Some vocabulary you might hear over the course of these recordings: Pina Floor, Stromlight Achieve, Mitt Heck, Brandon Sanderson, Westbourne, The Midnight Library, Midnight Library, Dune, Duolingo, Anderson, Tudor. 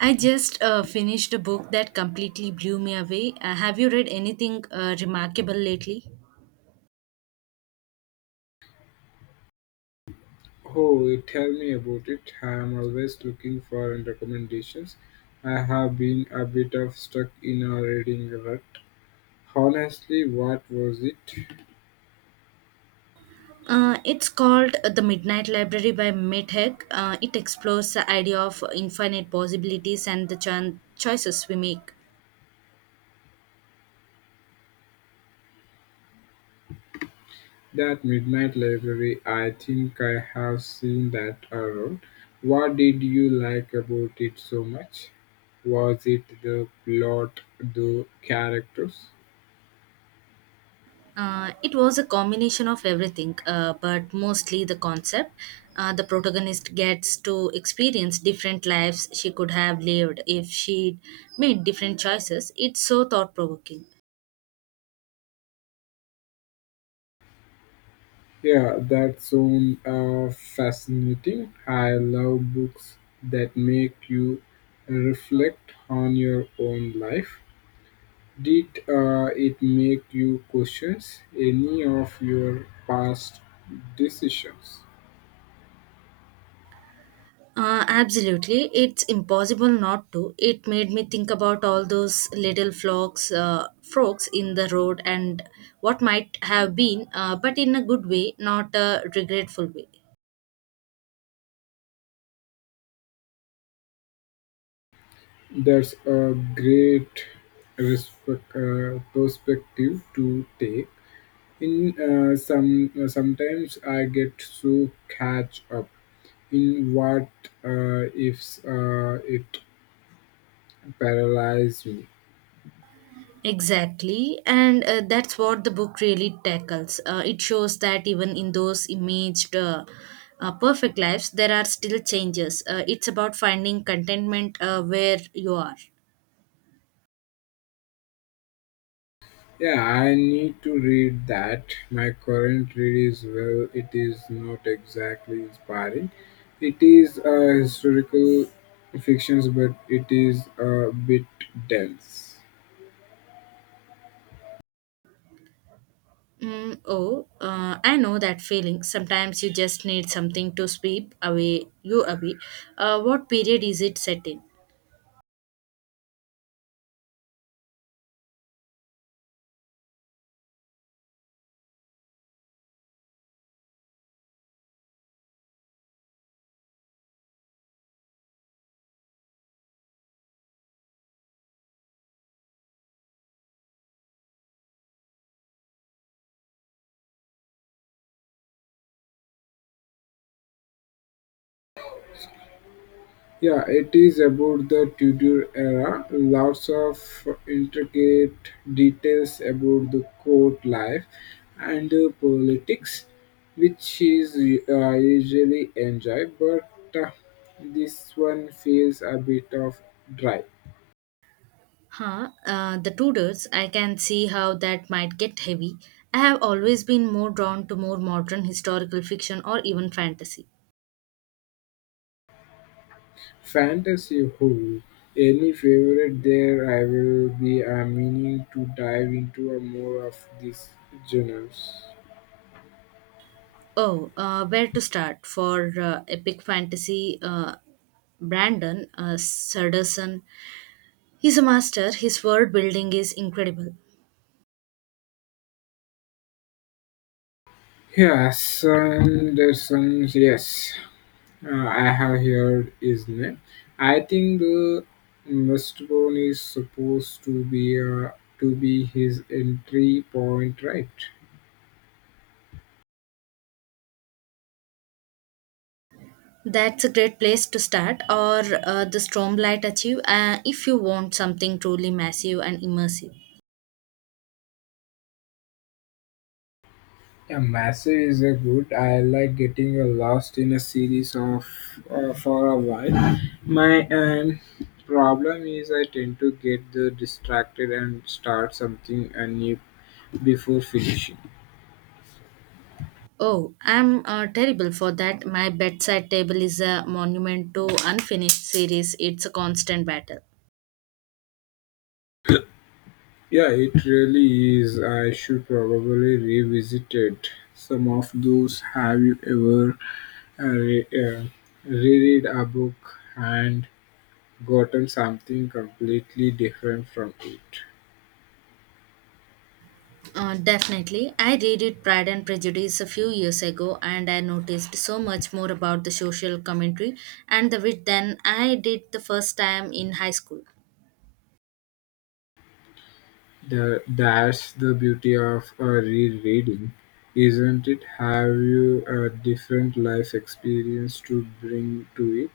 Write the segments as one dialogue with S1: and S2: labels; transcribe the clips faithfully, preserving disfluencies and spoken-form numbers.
S1: I just uh, finished a book that completely blew me away. Uh, have you read anything uh, remarkable lately?
S2: Oh, tell me about it. I am always looking for recommendations. I have been a bit of stuck in a reading rut. Honestly, what was it?
S1: Uh, it's called uh, The Midnight Library by Mitt Heck. Uh, it explores the idea of infinite possibilities and the cho- choices we make.
S2: That Midnight Library, I think I have seen that around. What did you like about it so much? Was it the plot, the characters?
S1: Uh, it was a combination of everything, uh, but mostly the concept. Uh, the protagonist gets to experience different lives she could have lived if she'd made different choices. It's so thought provoking.
S2: Yeah, that's sounds uh, fascinating. I love books that make you reflect on your own life. Did uh, it make you question any of your past decisions?
S1: Uh, absolutely. It's impossible not to. It made me think about all those little frogs, uh, frogs in the road and what might have been, uh, but in a good way, not a regretful way.
S2: That's a great respect, uh, perspective to take. In uh, some uh, Sometimes I get so catch up in what uh, ifs uh, it Paralyze me.
S1: Exactly. And uh, that's what the book really tackles. Uh, it shows that even in those imaged uh, uh, perfect lives, there are still changes. Uh, it's about finding contentment uh, where you are.
S2: Yeah, I need to read that. My current read is well, it is not exactly inspiring. It is a historical fiction, but it is a bit dense.
S1: Mm, oh, uh, I know that feeling. Sometimes you just need something to sweep away you away. Uh, what period is it set in?
S2: Yeah, it is about the Tudor era. Lots of intricate details about the court life and the politics, which is uh, usually enjoyed, but uh, this one feels a bit of dry.
S1: Huh? Uh, the Tudors. I can see how that might get heavy. I have always been more drawn to more modern historical fiction or even fantasy.
S2: Fantasy Who? Any favorite there? I will be uh, meaning to dive into a more of these genres.
S1: Oh, uh, where to start for uh, epic fantasy? Uh, Brandon uh, Sanderson. He's a master. His world building is incredible.
S2: Yes, Anderson, yes. Uh, I have heard his name. I think the Westbourne is supposed to be uh, to be his entry point, right?
S1: That's a great place to start, or uh, the Stromlight Achieve, uh, if you want something truly massive and immersive.
S2: Yeah, massive is a good. I like getting uh, lost in a series of uh, for a while. My um, problem is I tend to get the distracted and start something uh, new before finishing.
S1: Oh, I'm uh, terrible for that. My bedside table is a monument to unfinished series. It's a constant battle.
S2: Yeah, it really is. I should probably revisit it. Some of those. Have you ever uh, re- uh, reread a book and gotten something completely different from it?
S1: Uh, definitely. I read it Pride and Prejudice a few years ago and I noticed so much more about the social commentary and the wit than I did the first time in high school.
S2: The, that's the beauty of a rereading, isn't it? Have you a different life experience to bring to it?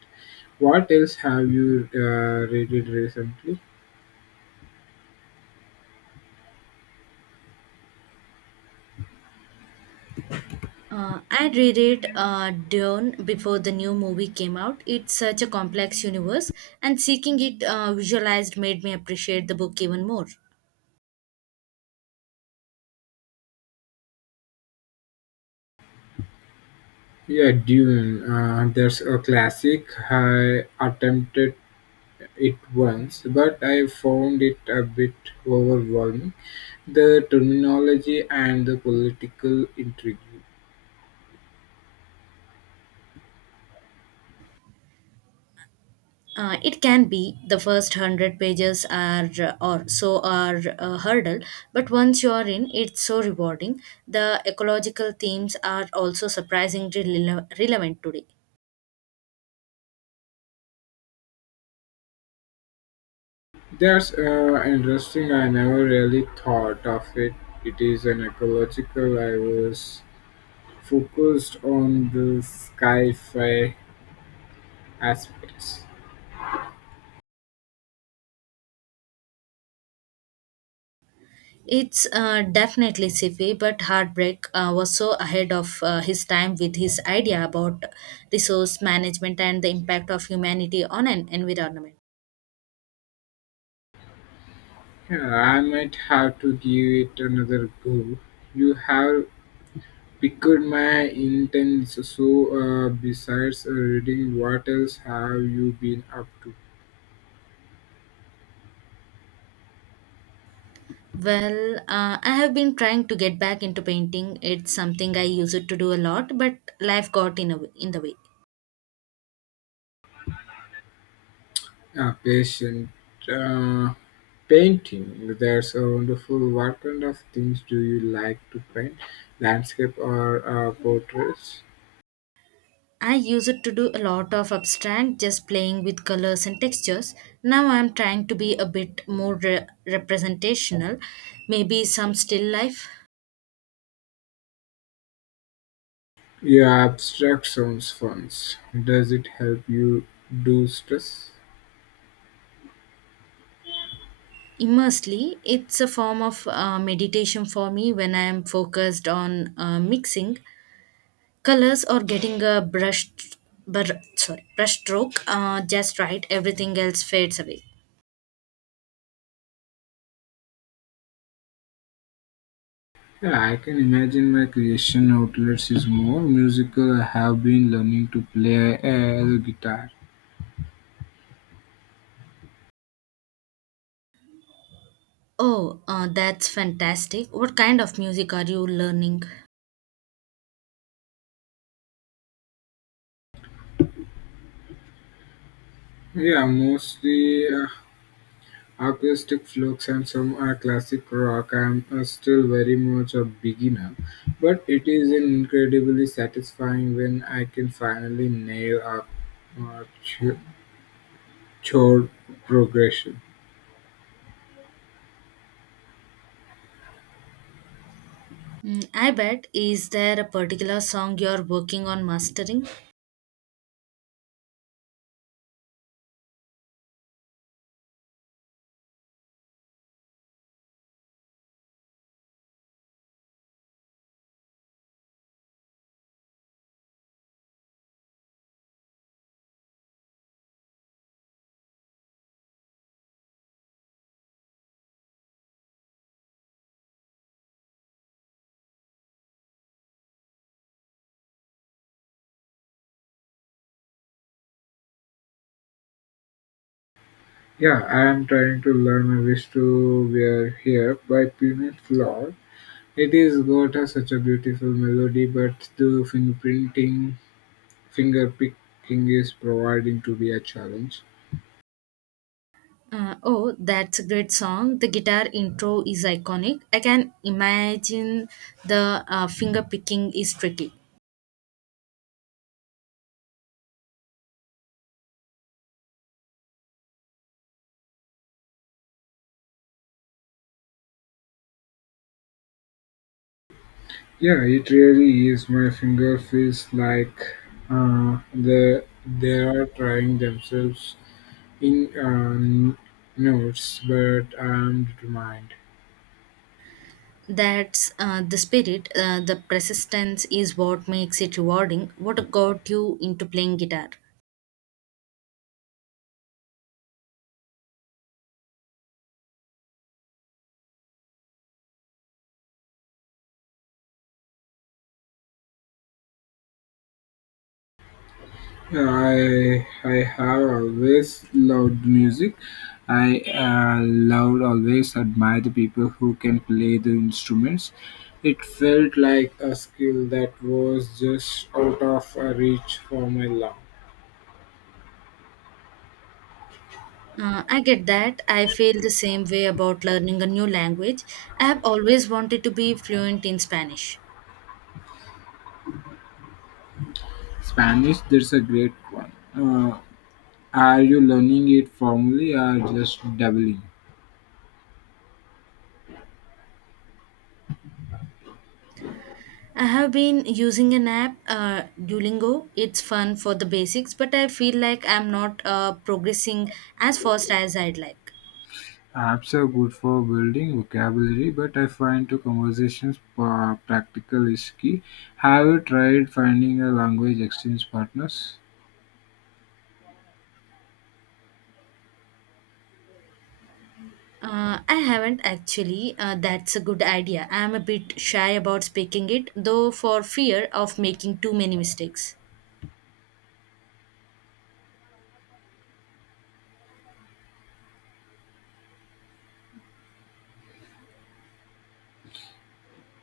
S2: What else have you uh, read recently?
S1: Uh, I reread uh, Dune before the new movie came out. It's such a complex universe, and seeking it uh, visualized made me appreciate the book even more.
S2: Yeah, Dune. Uh, that's a classic. I attempted it once, but I found it a bit overwhelming. The terminology and the political intrigue.
S1: Uh, it can be the first hundred pages are uh, or so are a hurdle, but once you are in, it's so rewarding. The ecological themes are also surprisingly rele- relevant today.
S2: That's uh, interesting. I never really thought of it. It is an ecological. I was focused on the sci-fi aspects.
S1: It's uh, definitely sci-fi, but Heartbreak uh, was so ahead of uh, his time with his idea about resource management and the impact of humanity on an environment.
S2: Yeah, I might have to give it another go. You have piqued my interest. So, uh, besides uh, reading, what else have you been up to?
S1: Well, uh, I have been trying to get back into painting. It's something I used to do a lot, but life got in a w- in the way.
S2: Uh, patient uh, Painting. That's a wonderful. What kind of things do you like to paint? Landscape or uh, portraits?
S1: I used to do a lot of abstract, just playing with colors and textures. Now I'm trying to be a bit more re- representational, maybe some still life.
S2: Yeah, abstract sounds fun. Does it help you do stress?
S1: Immersely, it's a form of uh, meditation for me when I am focused on uh, mixing colors or getting a brush, br- sorry, brush stroke uh, just right. Everything else fades away.
S2: Yeah, I can imagine my creation outlets is more musical. I have been learning to play uh, guitar.
S1: Oh, uh, that's fantastic! What kind of music are you learning?
S2: Yeah, mostly uh, acoustic flukes and some uh, classic rock. I'm uh, still very much a beginner, but it is incredibly satisfying when I can finally nail a uh, ch- chord progression.
S1: Mm, I bet. Is there a particular song you're working on mastering?
S2: Yeah, I am trying to learn my wish to wear here by Pina Floor. It is got a, such a beautiful melody, but the fingerprinting, finger picking is providing to be a challenge.
S1: Uh, oh, that's a great song. The guitar intro is iconic. I can imagine the uh, finger picking is tricky.
S2: Yeah, it really is. My finger feels like uh, the they are trying themselves in um, notes, but I'm determined.
S1: That's uh, the spirit, uh, the persistence is what makes it rewarding. What got you into playing guitar?
S2: I I have always loved music. I uh, loved always admire the people who can play the instruments. It felt like a skill that was just out of uh, reach for my love.
S1: Uh, I get that. I feel the same way about learning a new language. I have always wanted to be fluent in Spanish.
S2: Spanish, there's a great one. Uh, Are you learning it formally or just dabbling?
S1: I have been using an app, uh, Duolingo. It's fun for the basics, but I feel like I'm not uh, progressing as fast as I'd like.
S2: Apps are good for building vocabulary, but I find to conversations uh, practical is key. Have you tried finding a language exchange partners?
S1: Uh, I haven't actually. Uh, that's a good idea. I am a bit shy about speaking it, though, for fear of making too many mistakes.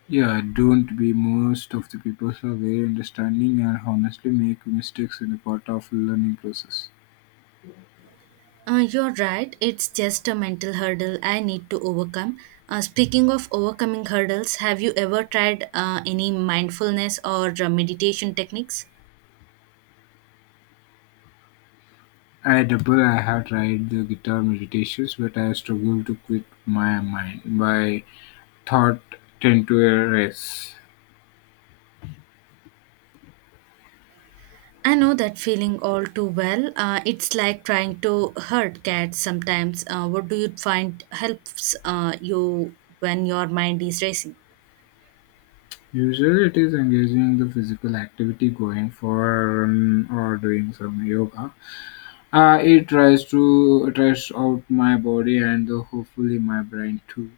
S2: Yeah, don't be most of the people are very understanding and honestly make mistakes in the part of learning process.
S1: Uh, you're right. It's just a mental hurdle I need to overcome. Uh, speaking of overcoming hurdles, have you ever tried uh, any mindfulness or uh, meditation techniques?
S2: I double I have tried the guitar meditations, but I struggle to quit my mind. My thought tend to erase.
S1: I know that feeling all too well. Uh, it's like trying to hurt cats sometimes. Uh, what do you find helps uh, you when your mind is racing?
S2: Usually it is engaging the physical activity, going for a run or doing some yoga. Uh, it tries to it tries out my body and uh, hopefully my brain too.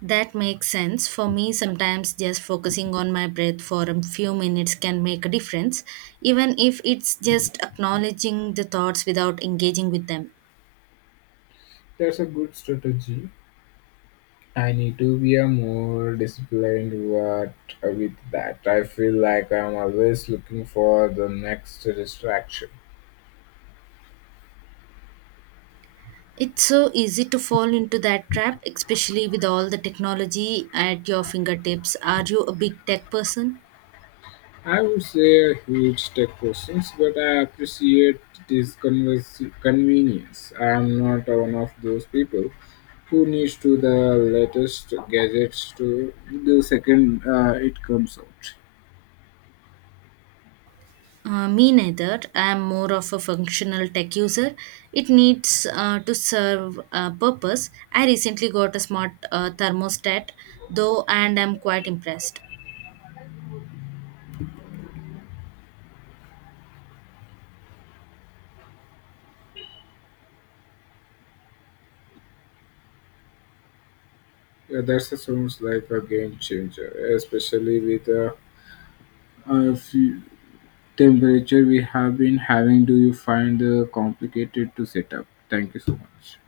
S1: That makes sense. For me, sometimes just focusing on my breath for a few minutes can make a difference, even if it's just acknowledging the thoughts without engaging with them.
S2: That's a good strategy. I need to be a more disciplined what with that. I feel like I'm always looking for the next distraction.
S1: It's so easy to fall into that trap, especially with all the technology at your fingertips. Are you a big tech person?
S2: I would say a huge tech questions, but I appreciate this convers- convenience. I am not one of those people who needs to the latest gadgets to the second uh, it comes out.
S1: Uh, me neither. I am more of a functional tech user. It needs uh, to serve a purpose. I recently got a smart uh, thermostat, though, and I'm quite impressed.
S2: Yeah, that sounds like a game changer, especially with the uh, few temperature we have been having. Do you find uh, complicated to set up? Thank you so much.